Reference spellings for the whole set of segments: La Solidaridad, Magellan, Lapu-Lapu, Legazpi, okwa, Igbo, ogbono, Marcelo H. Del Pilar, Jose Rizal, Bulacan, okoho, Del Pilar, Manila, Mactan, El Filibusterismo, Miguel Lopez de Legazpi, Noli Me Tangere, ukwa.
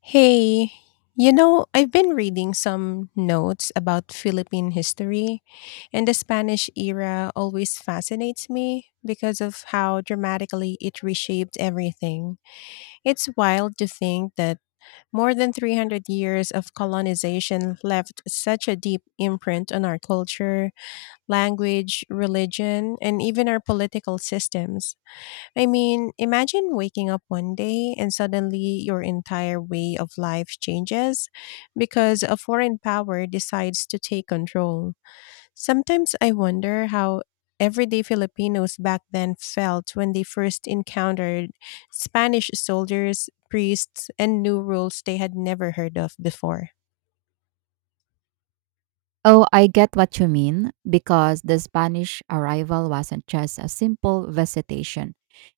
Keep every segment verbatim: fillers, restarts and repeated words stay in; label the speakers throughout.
Speaker 1: Hey, you know, I've been reading some notes about Philippine history, and the Spanish era always fascinates me because of how dramatically it reshaped everything. It's wild to think that more than three hundred years of colonization left such a deep imprint on our culture, language, religion, and even our political systems. I mean, imagine waking up one day and suddenly your entire way of life changes because a foreign power decides to take control. Sometimes I wonder how everyday Filipinos back then felt when they first encountered Spanish soldiers, priests, and new rules they had never heard of before.
Speaker 2: Oh, I get what you mean, because the Spanish arrival wasn't just a simple visitation.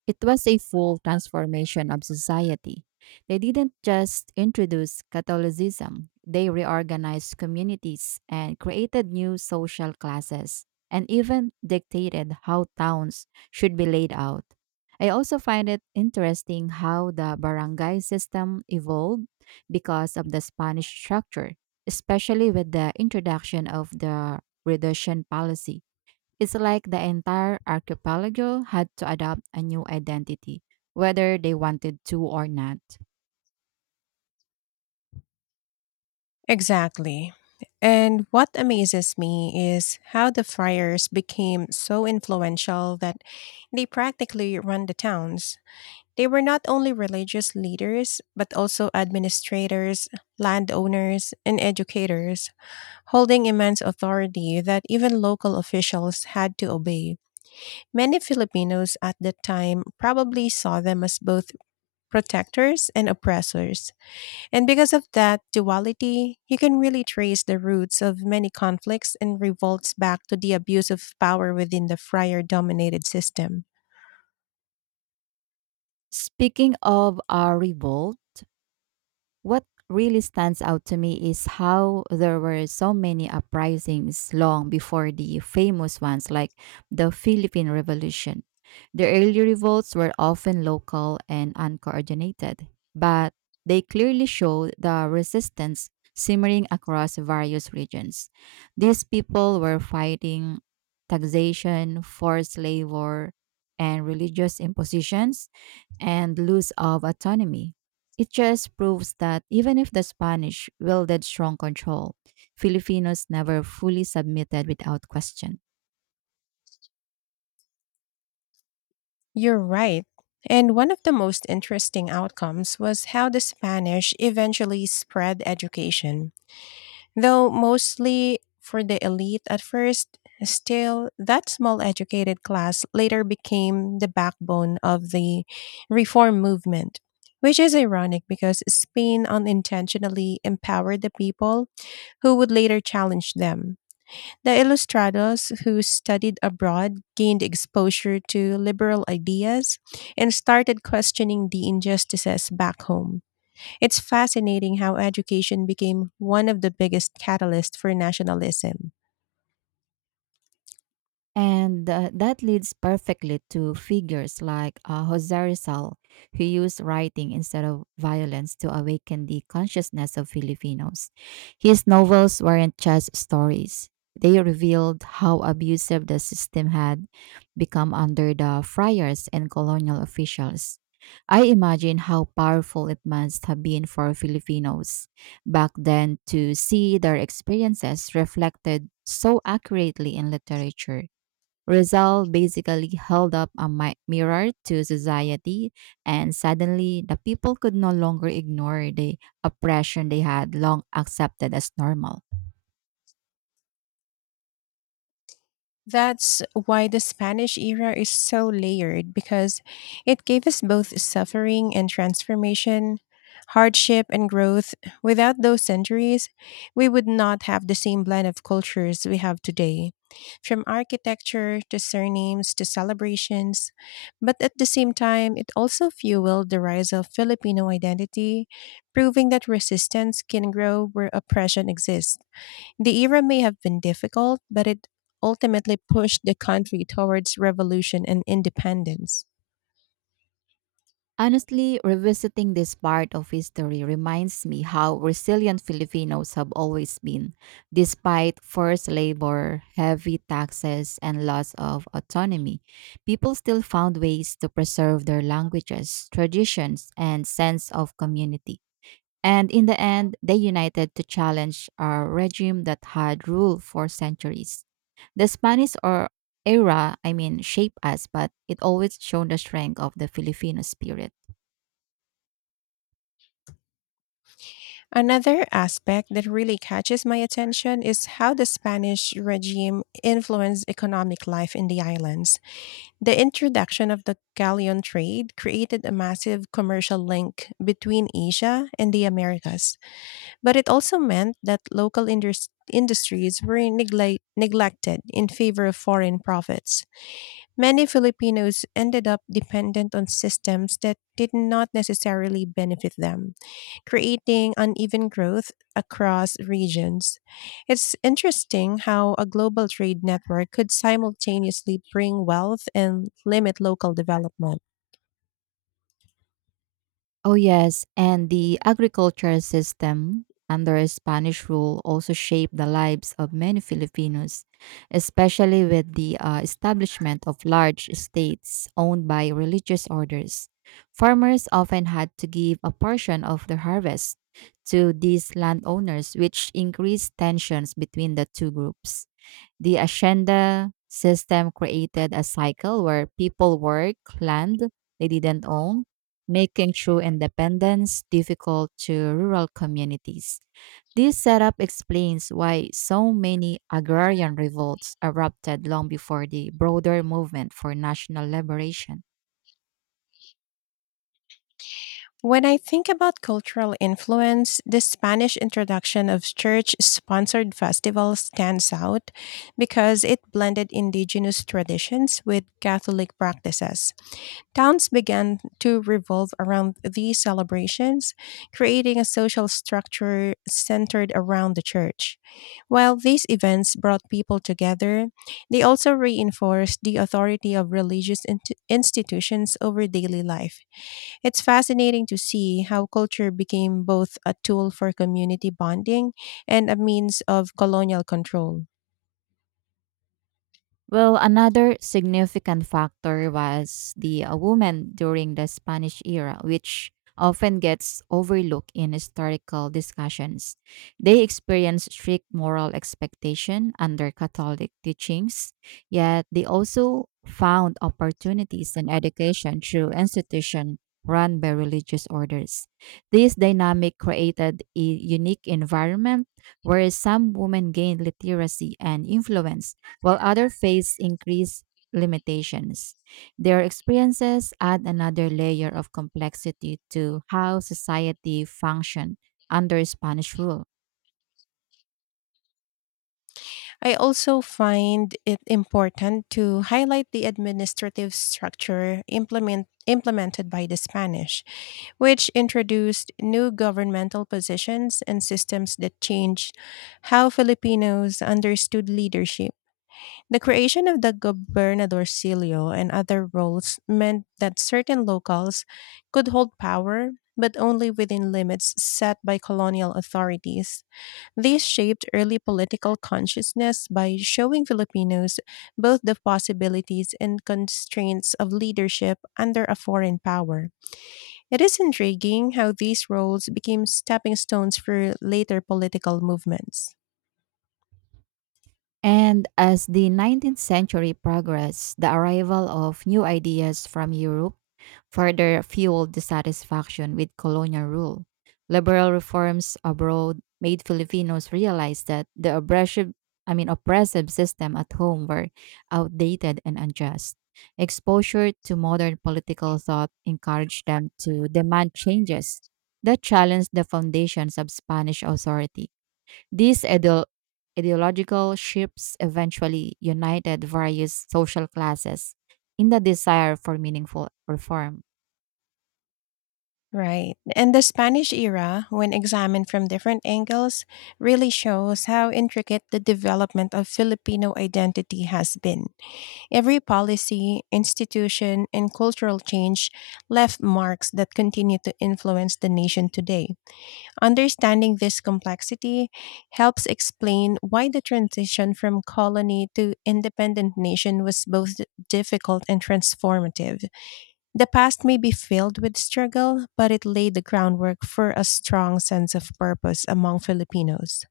Speaker 2: It was a full transformation of society. They didn't just introduce Catholicism, they reorganized communities and created new social classes, and even dictated how towns should be laid out. I also find it interesting how the barangay system evolved because of the Spanish structure, especially with the introduction of the reduction policy. It's like the entire archipelago had to adopt a new identity, whether they wanted to or not.
Speaker 1: Exactly. And what amazes me is how the friars became so influential that they practically run the towns. They were not only religious leaders, but also administrators, landowners, and educators, holding immense authority that even local officials had to obey. Many Filipinos at that time probably saw them as both protectors and oppressors. And because of that duality, you can really trace the roots of many conflicts and revolts back to the abuse of power within the friar dominated system.
Speaker 2: Speaking of a revolt, what really stands out to me is how there were so many uprisings long before the famous ones like the Philippine Revolution. The early revolts were often local and uncoordinated, but they clearly showed the resistance simmering across various regions. These people were fighting taxation, forced labor, and religious impositions and loss of autonomy. It just proves that even if the Spanish wielded strong control, Filipinos never fully submitted without question.
Speaker 1: You're right. And one of the most interesting outcomes was how the Spanish eventually spread education. Though mostly for the elite at first, still, that small educated class later became the backbone of the reform movement, which is ironic because Spain unintentionally empowered the people who would later challenge them. The ilustrados who studied abroad gained exposure to liberal ideas and started questioning the injustices back home. It's fascinating how education became one of the biggest catalysts for nationalism.
Speaker 2: And uh, that leads perfectly to figures like uh, Jose Rizal, who used writing instead of violence to awaken the consciousness of Filipinos. His novels weren't just stories, they revealed how abusive the system had become under the friars and colonial officials. I imagine how powerful it must have been for Filipinos back then to see their experiences reflected so accurately in literature. Rizal basically held up a mi- mirror to society, and suddenly the people could no longer ignore the oppression they had long accepted as normal.
Speaker 1: That's why the Spanish era is so layered, because it gave us both suffering and transformation, hardship and growth. Without those centuries, we would not have the same blend of cultures we have today, from architecture to surnames to celebrations. But at the same time, it also fueled the rise of Filipino identity, proving that resistance can grow where oppression exists. The era may have been difficult, but it ultimately pushed the country towards revolution and independence.
Speaker 2: Honestly, revisiting this part of history reminds me how resilient Filipinos have always been, despite forced labor, heavy taxes, and loss of autonomy. People still found ways to preserve their languages, traditions, and sense of community. And in the end, they united to challenge a regime that had ruled for centuries. The Spanish or era, I mean, shaped us, but it always shown the strength of the Filipino spirit.
Speaker 1: Another aspect that really catches my attention is how the Spanish regime influenced economic life in the islands. The introduction of the galleon trade created a massive commercial link between Asia and the Americas. But it also meant that local indus- industries were neglect- neglected in favor of foreign profits. Many Filipinos ended up dependent on systems that did not necessarily benefit them, creating uneven growth across regions. It's interesting how a global trade network could simultaneously bring wealth and limit local development.
Speaker 2: Oh, yes. And the agricultural system under Spanish rule also shaped the lives of many Filipinos, especially with the uh, establishment of large estates owned by religious orders. Farmers often had to give a portion of their harvest to these landowners, which increased tensions between the two groups. The Ashenda system created a cycle where people worked land they didn't own, making true independence difficult to rural communities. This setup explains why so many agrarian revolts erupted long before the broader movement for national liberation.
Speaker 1: When I think about cultural influence, the Spanish introduction of church sponsored festivals stands out because it blended indigenous traditions with Catholic practices. Towns began to revolve around these celebrations, creating a social structure centered around the church. While these events brought people together, they also reinforced the authority of religious int- institutions over daily life. It's fascinating to see how culture became both a tool for community bonding and a means of colonial control.
Speaker 2: Well, another significant factor was the uh, woman during the Spanish era, which often gets overlooked in historical discussions. They experienced strict moral expectation under Catholic teachings, yet they also found opportunities in education through institutions run by religious orders. This dynamic created a unique environment where some women gained literacy and influence while others face increased limitations. Their experiences add another layer of complexity to how society functioned under Spanish rule.
Speaker 1: I also find it important to highlight the administrative structure implement, implemented by the Spanish, which introduced new governmental positions and systems that changed how Filipinos understood leadership. The creation of the gobernadorcillo and other roles meant that certain locals could hold power, but only within limits set by colonial authorities. This shaped early political consciousness by showing Filipinos both the possibilities and constraints of leadership under a foreign power. It is intriguing how these roles became stepping stones for later political movements.
Speaker 2: And as the nineteenth century progressed, the arrival of new ideas from Europe further fueled dissatisfaction with colonial rule. Liberal reforms abroad made Filipinos realize that the oppressive, I mean, oppressive system at home were outdated and unjust. Exposure to modern political thought encouraged them to demand changes that challenged the foundations of Spanish authority. These ideo- ideological shifts eventually united various social classes in the desire for meaningful reform.
Speaker 1: Right. And the Spanish era, when examined from different angles, really shows how intricate the development of Filipino identity has been. Every policy, institution, and cultural change left marks that continue to influence the nation today. Understanding this complexity helps explain why the transition from colony to independent nation was both difficult and transformative. The past may be filled with struggle, but it laid the groundwork for a strong sense of purpose among Filipinos.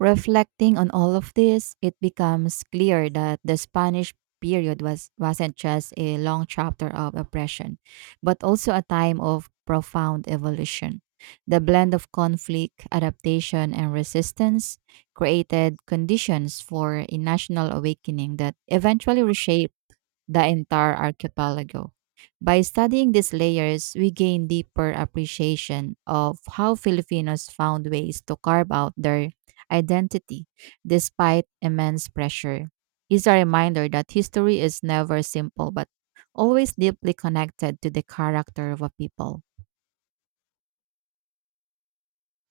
Speaker 2: Reflecting on all of this, it becomes clear that the Spanish period was, wasn't just a long chapter of oppression, but also a time of profound evolution. The blend of conflict, adaptation, and resistance created conditions for a national awakening that eventually reshaped the entire archipelago. By studying these layers, we gain deeper appreciation of how Filipinos found ways to carve out their identity despite immense pressure. It's a reminder that history is never simple but always deeply connected to the character of a people.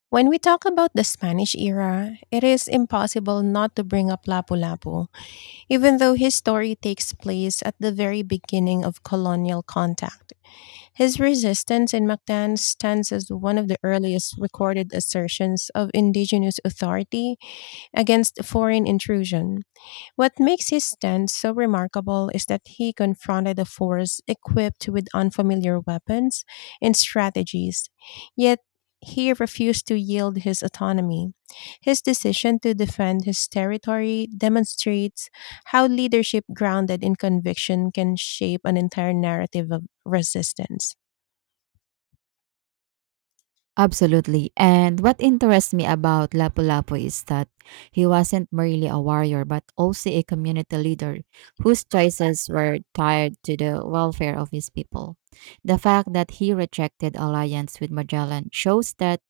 Speaker 1: When we talk about the Spanish era, it is impossible not to bring up Lapu-Lapu, even though his story takes place at the very beginning of colonial contact. His resistance in Mactan stands as one of the earliest recorded assertions of indigenous authority against foreign intrusion. What makes his stand so remarkable is that he confronted a force equipped with unfamiliar weapons and strategies, yet he refused to yield his autonomy. His decision to defend his territory demonstrates how leadership grounded in conviction can shape an entire narrative of resistance.
Speaker 2: Absolutely. And what interests me about Lapu-Lapu is that he wasn't merely a warrior, but also a community leader whose choices were tied to the welfare of his people. The fact that he rejected alliance with Magellan shows that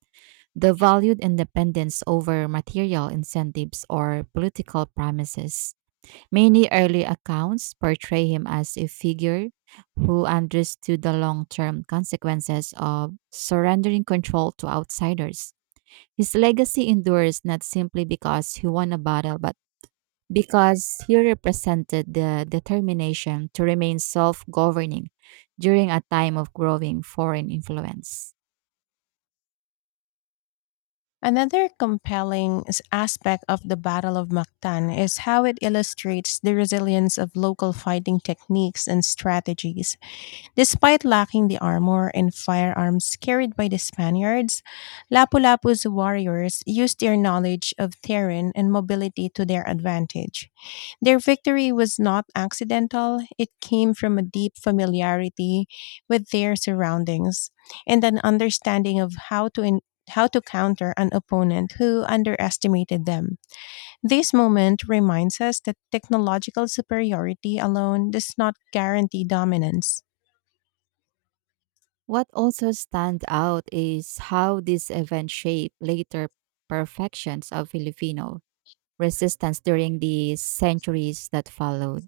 Speaker 2: the valued independence over material incentives or political promises. Many early accounts portray him as a figure who understood the long term consequences of surrendering control to outsiders. His legacy endures not simply because he won a battle, but because he represented the determination to remain self governing during a time of growing foreign influence.
Speaker 1: Another compelling s- aspect of the Battle of Mactan is how it illustrates the resilience of local fighting techniques and strategies. Despite lacking the armor and firearms carried by the Spaniards, Lapu-Lapu's warriors used their knowledge of terrain and mobility to their advantage. Their victory was not accidental, it came from a deep familiarity with their surroundings and an understanding of how to en- how to counter an opponent who underestimated them. This moment reminds us that technological superiority alone does not guarantee dominance.
Speaker 2: What also stands out is how this event shaped later perfections of Filipino resistance during the centuries that followed.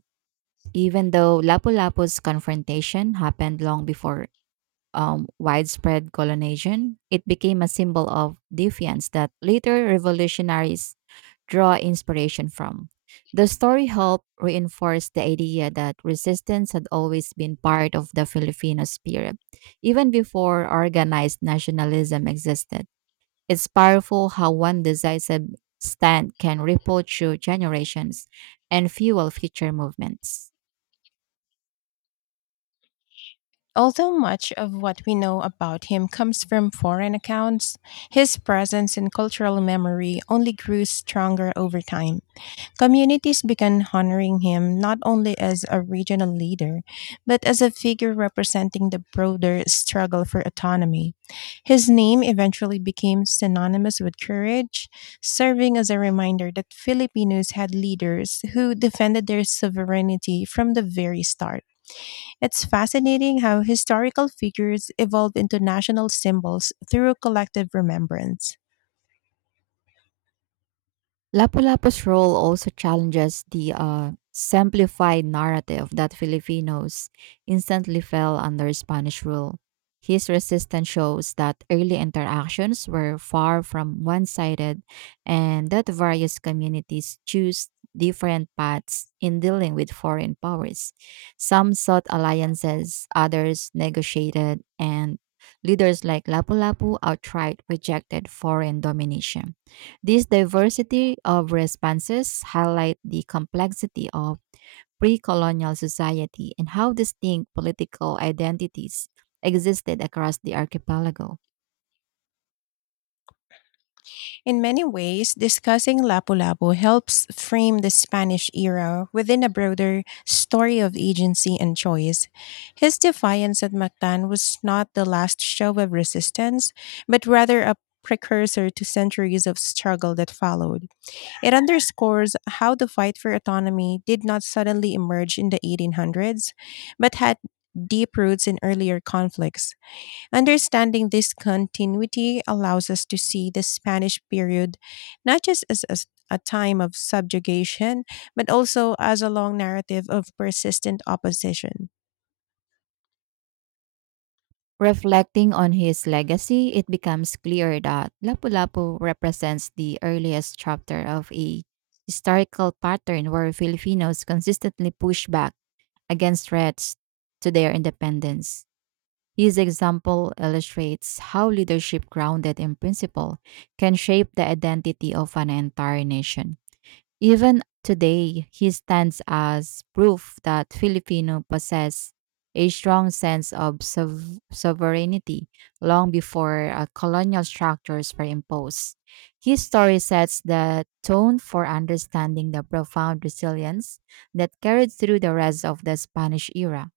Speaker 2: Even though Lapu-Lapu's confrontation happened long before um, widespread colonization, it became a symbol of defiance that later revolutionaries draw inspiration from. The story helped reinforce the idea that resistance had always been part of the Filipino spirit, even before organized nationalism existed. It's powerful how one decisive stand can ripple through generations and fuel future movements.
Speaker 1: Although much of what we know about him comes from foreign accounts, his presence in cultural memory only grew stronger over time. Communities began honoring him not only as a regional leader, but as a figure representing the broader struggle for autonomy. His name eventually became synonymous with courage, serving as a reminder that Filipinos had leaders who defended their sovereignty from the very start. It's fascinating how historical figures evolve into national symbols through collective remembrance.
Speaker 2: Lapu-Lapu's role also challenges the uh, simplified narrative that Filipinos instantly fell under Spanish rule. His resistance shows that early interactions were far from one sided and that various communities choose different paths in dealing with foreign powers. Some sought alliances, others negotiated, and leaders like Lapu-Lapu outright rejected foreign domination. This diversity of responses highlight the complexity of pre-colonial society and how distinct political identities existed across the archipelago.
Speaker 1: In many ways, discussing Lapu-Lapu helps frame the Spanish era within a broader story of agency and choice. His defiance at Mactan was not the last show of resistance, but rather a precursor to centuries of struggle that followed. It underscores how the fight for autonomy did not suddenly emerge in the eighteen hundreds, but had deep roots in earlier conflicts. Understanding this continuity allows us to see the Spanish period not just as a, a time of subjugation, but also as a long narrative of persistent opposition.
Speaker 2: Reflecting on his legacy, it becomes clear that Lapu-Lapu represents the earliest chapter of a historical pattern where Filipinos consistently push back against threats to their independence. His example illustrates how leadership grounded in principle can shape the identity of an entire nation. Even today, he stands as proof that Filipino possess a strong sense of sov- sovereignty long before uh, colonial structures were imposed. His story sets the tone for understanding the profound resilience that carried through the rest of the Spanish era.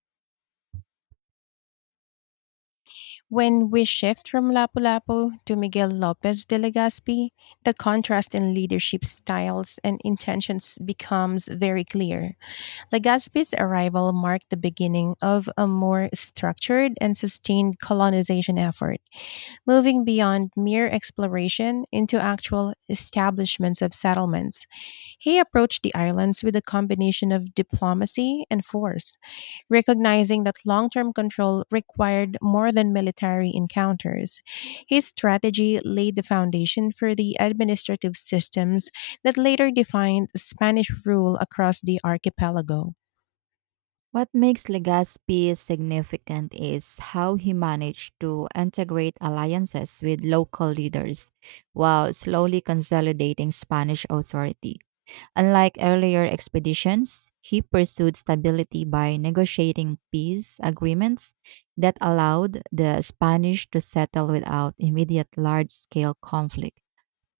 Speaker 1: When we shift from Lapu-Lapu to Miguel Lopez de Legazpi, the contrast in leadership styles and intentions becomes very clear. Legazpi's arrival marked the beginning of a more structured and sustained colonization effort, moving beyond mere exploration into actual establishments of settlements. He approached the islands with a combination of diplomacy and force, recognizing that long term control required more than military encounters. His strategy laid the foundation for the administrative systems that later defined Spanish rule across the archipelago.
Speaker 2: What makes Legazpi significant is how he managed to integrate alliances with local leaders while slowly consolidating Spanish authority. Unlike earlier expeditions, he pursued stability by negotiating peace agreements that allowed the Spanish to settle without immediate large scale conflict.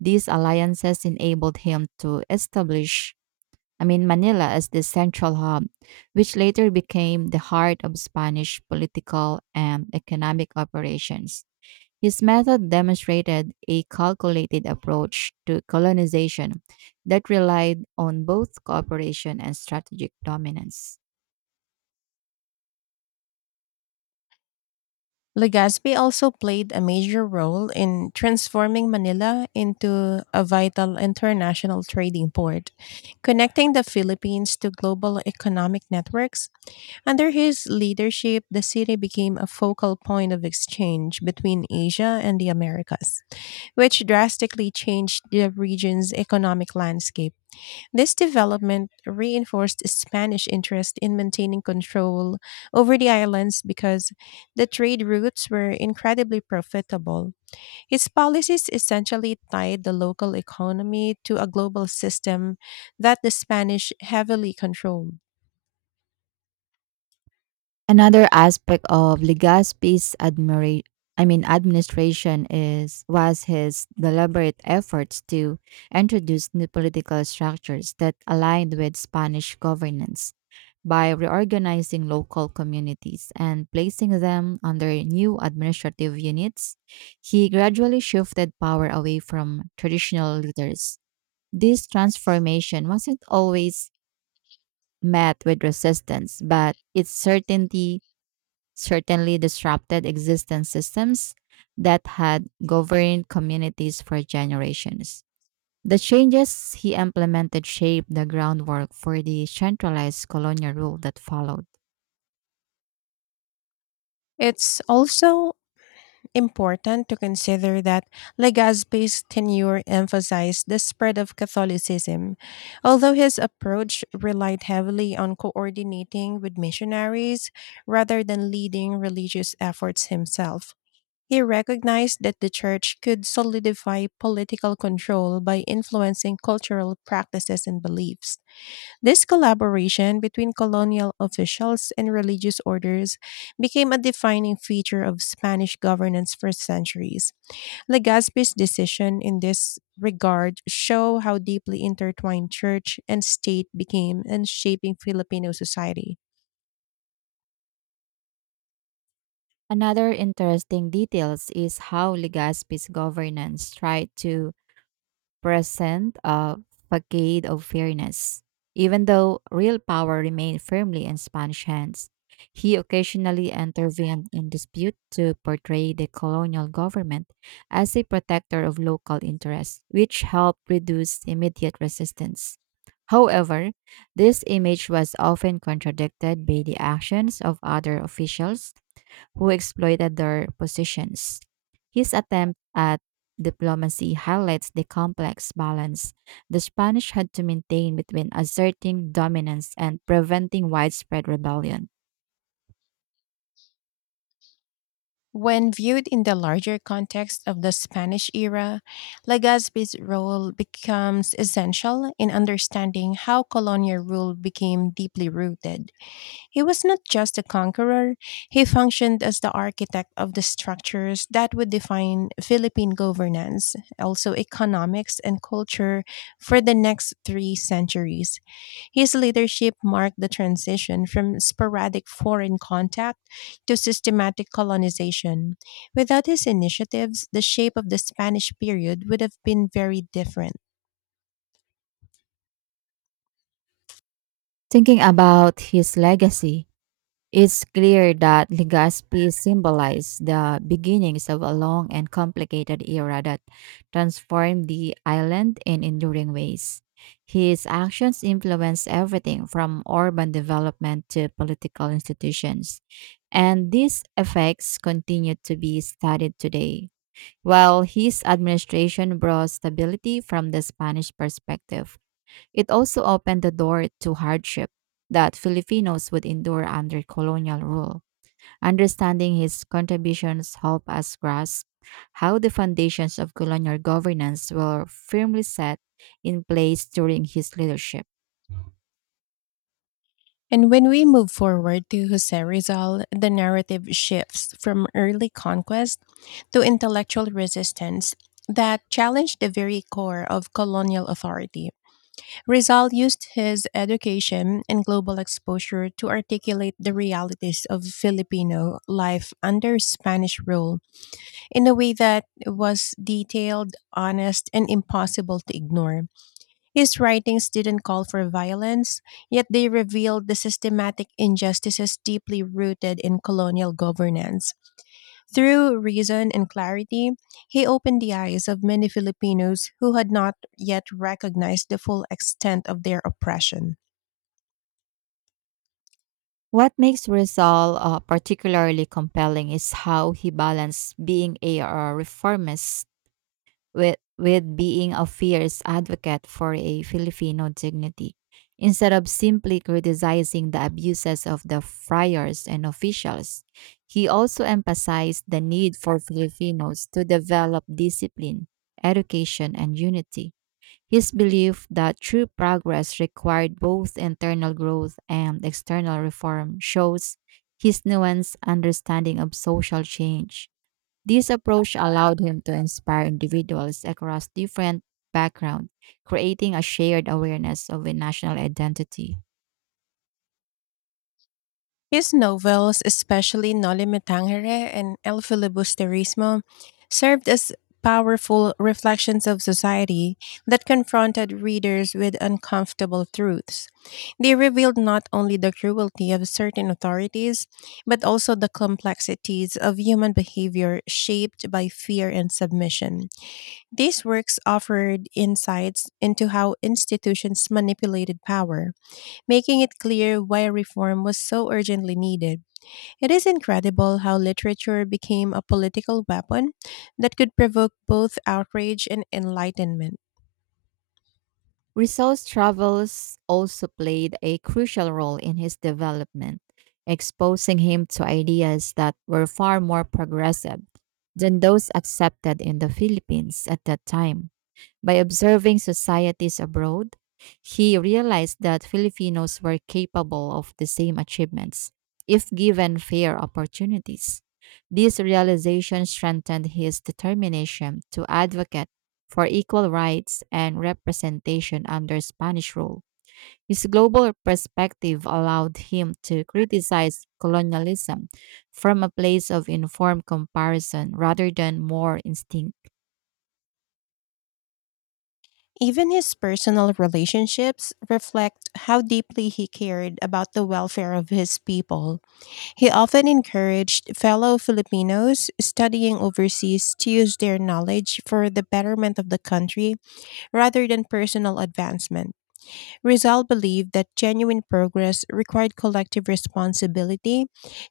Speaker 2: These alliances enabled him to establish, I mean, Manila as the central hub, which later became the heart of Spanish political and economic operations. His method demonstrated a calculated approach to colonization that relied on both cooperation and strategic dominance.
Speaker 1: Legazpi also played a major role in transforming Manila into a vital international trading port, connecting the Philippines to global economic networks. Under his leadership, the city became a focal point of exchange between Asia and the Americas, which drastically changed the region's economic landscape. This development reinforced Spanish interest in maintaining control over the islands, because the trade routes were incredibly profitable. His policies essentially tied the local economy to a global system that the Spanish heavily controlled.
Speaker 2: Another aspect of Legazpi's admira- I mean administration is was his deliberate efforts to introduce new political structures that aligned with Spanish governance by reorganizing local communities and placing them under new administrative units, he gradually shifted power away from traditional leaders. This transformation wasn't always met with resistance, but its certainty certainly disrupted existing systems that had governed communities for generations. The changes he implemented shaped the groundwork for the centralized colonial rule that followed.
Speaker 1: It's also important to consider that Legazpi's tenure emphasized the spread of Catholicism. Although his approach relied heavily on coordinating with missionaries rather than leading religious efforts himself, he recognized that the church could solidify political control by influencing cultural practices and beliefs. This collaboration between colonial officials and religious orders became a defining feature of Spanish governance for centuries. Legazpi's decision in this regard show how deeply intertwined church and state became in shaping Filipino society.
Speaker 2: Another interesting detail is how Legazpi's governance tried to present a facade of fairness. Even though real power remained firmly in Spanish hands, he occasionally intervened in dispute to portray the colonial government as a protector of local interests, which helped reduce immediate resistance. However, this image was often contradicted by the actions of other officials who exploited their positions. His attempt at diplomacy highlights the complex balance the Spanish had to maintain between asserting dominance and preventing widespread rebellion.
Speaker 1: When viewed in the larger context of the Spanish era, Legazpi's role becomes essential in understanding how colonial rule became deeply rooted. He was not just a conqueror, he functioned as the architect of the structures that would define Philippine governance, also economics and culture, for the next three centuries. His leadership marked the transition from sporadic foreign contact to systematic colonization. Without his initiatives, the shape of the Spanish period would have been very different.
Speaker 2: Thinking about his legacy, it's clear that Legazpi symbolized the beginnings of a long and complicated era that transformed the island in enduring ways. His actions influenced everything from urban development to political institutions, and these effects continue to be studied today, while his administration brought stability from the Spanish perspective. It also opened the door to hardship that Filipinos would endure under colonial rule. Understanding his contributions help us grasp how the foundations of colonial governance were firmly set in place during his leadership.
Speaker 1: And when we move forward to Jose Rizal, the narrative shifts from early conquest to intellectual resistance that challenged the very core of colonial authority. Rizal used his education and global exposure to articulate the realities of Filipino life under Spanish rule in a way that was detailed, honest, and impossible to ignore. His writings didn't call for violence, yet they revealed the systematic injustices deeply rooted in colonial governance. Through reason and clarity, he opened the eyes of many Filipinos who had not yet recognized the full extent of their oppression.
Speaker 2: What makes Rizal uh, particularly compelling is how he balanced being a uh, reformist with with being a fierce advocate for a Filipino dignity instead of simply criticizing the abuses of the friars and officials. He also emphasized the need for Filipinos to develop discipline, education, and unity. His belief that true progress required both internal growth and external reform shows his nuanced understanding of social change. This approach allowed him to inspire individuals across different backgrounds, creating a shared awareness of a national identity.
Speaker 1: His novels, especially Noli Me Tangere and El Filibusterismo, served as powerful reflections of society that confronted readers with uncomfortable truths. They revealed not only the cruelty of certain authorities, but also the complexities of human behavior shaped by fear and submission. These works offered insights into how institutions manipulated power, making it clear why reform was so urgently needed. It is incredible how literature became a political weapon that could provoke both outrage and enlightenment.
Speaker 2: Rousseau's travels also played a crucial role in his development, exposing him to ideas that were far more progressive than those accepted in the Philippines at that time. By observing societies abroad, he realized that Filipinos were capable of the same achievements if given fair opportunities. This realization strengthened his determination to advocate for equal rights and representation under Spanish rule. His global perspective allowed him to criticize colonialism from a place of informed comparison rather than more instinct.
Speaker 1: Even his personal relationships reflect how deeply he cared about the welfare of his people. He often encouraged fellow Filipinos studying overseas to use their knowledge for the betterment of the country rather than personal advancement. Rizal believed that genuine progress required collective responsibility,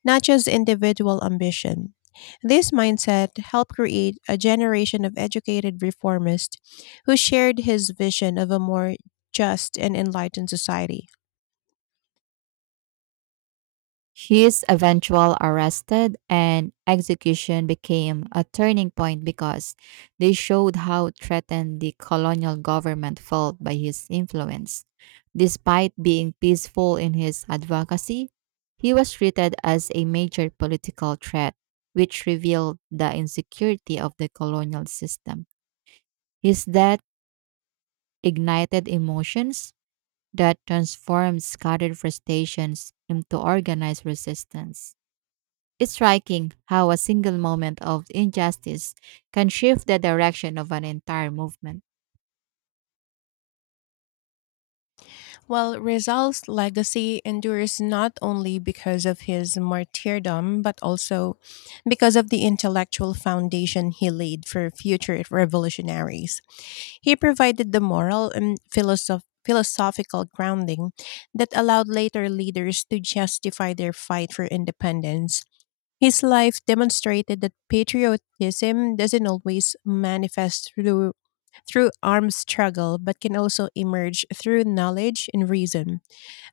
Speaker 1: not just individual ambition. This mindset helped create a generation of educated reformists who shared his vision of a more just and enlightened society.
Speaker 2: His eventual arrest and execution became a turning point because they showed how threatened the colonial government felt by his influence. Despite being peaceful in his advocacy, he was treated as a major political threat, which revealed the insecurity of the colonial system. His death ignited emotions that transformed scattered frustrations into organized resistance. It's striking how a single moment of injustice can shift the direction of an entire movement.
Speaker 1: Well, Rizal's legacy endures not only because of his martyrdom, but also because of the intellectual foundation he laid for future revolutionaries. He provided the moral and philosoph- philosophical grounding that allowed later leaders to justify their fight for independence. His life demonstrated that patriotism doesn't always manifest through through armed struggle, but can also emerge through knowledge and reason.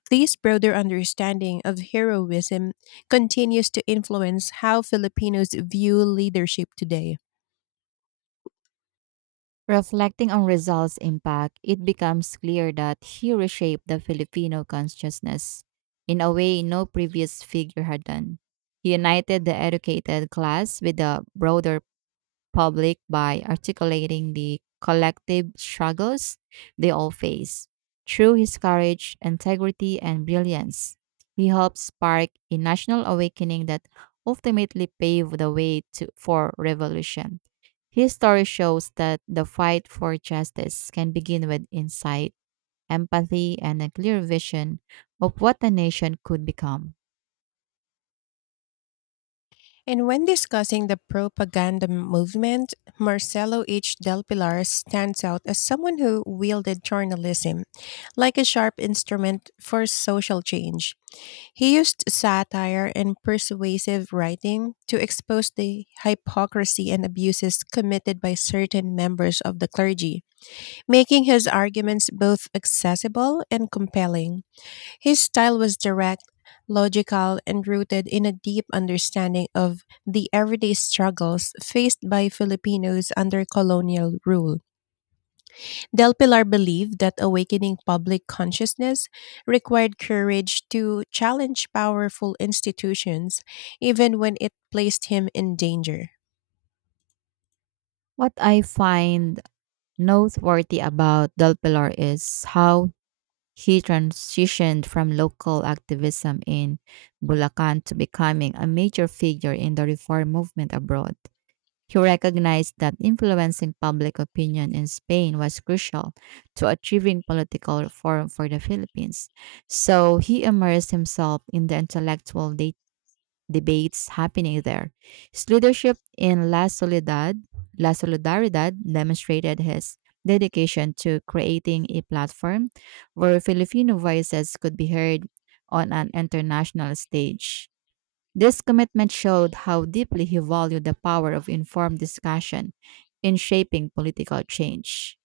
Speaker 1: This broader understanding of heroism continues to influence how Filipinos view leadership today.
Speaker 2: Reflecting on Rizal's impact, it becomes clear that he reshaped the Filipino consciousness in a way no previous figure had done. He united the educated class with the broader public by articulating the collective struggles they all face. Through his courage, integrity, and brilliance, he helped spark a national awakening that ultimately paved the way to, for revolution. His story shows that the fight for justice can begin with insight, empathy, and a clear vision of what a nation could become.
Speaker 1: And when discussing the propaganda movement, Marcelo H. Del Pilar stands out as someone who wielded journalism like a sharp instrument for social change. He used satire and persuasive writing to expose the hypocrisy and abuses committed by certain members of the clergy, making his arguments both accessible and compelling. His style was direct, logical, and rooted in a deep understanding of the everyday struggles faced by Filipinos under colonial rule. Del Pilar believed that awakening public consciousness required courage to challenge powerful institutions, even when it placed him in danger.
Speaker 2: What I find noteworthy about Del Pilar is how he transitioned from local activism in Bulacan to becoming a major figure in the reform movement abroad. He recognized that influencing public opinion in Spain was crucial to achieving political reform for the Philippines. So he immersed himself in the intellectual debates happening there. His leadership in La Soledad, La Solidaridad demonstrated his dedication to creating a platform where Filipino voices could be heard on an international stage. This commitment showed how deeply he valued the power of informed discussion in shaping political change.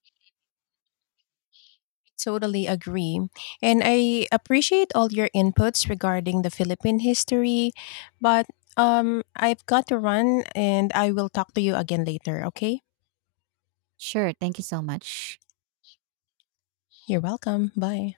Speaker 1: Totally agree. And I appreciate all your inputs regarding the Philippine history, but um I've got to run, and I will talk to you again later, okay?
Speaker 2: Sure, thank you so much.
Speaker 1: You're welcome. Bye.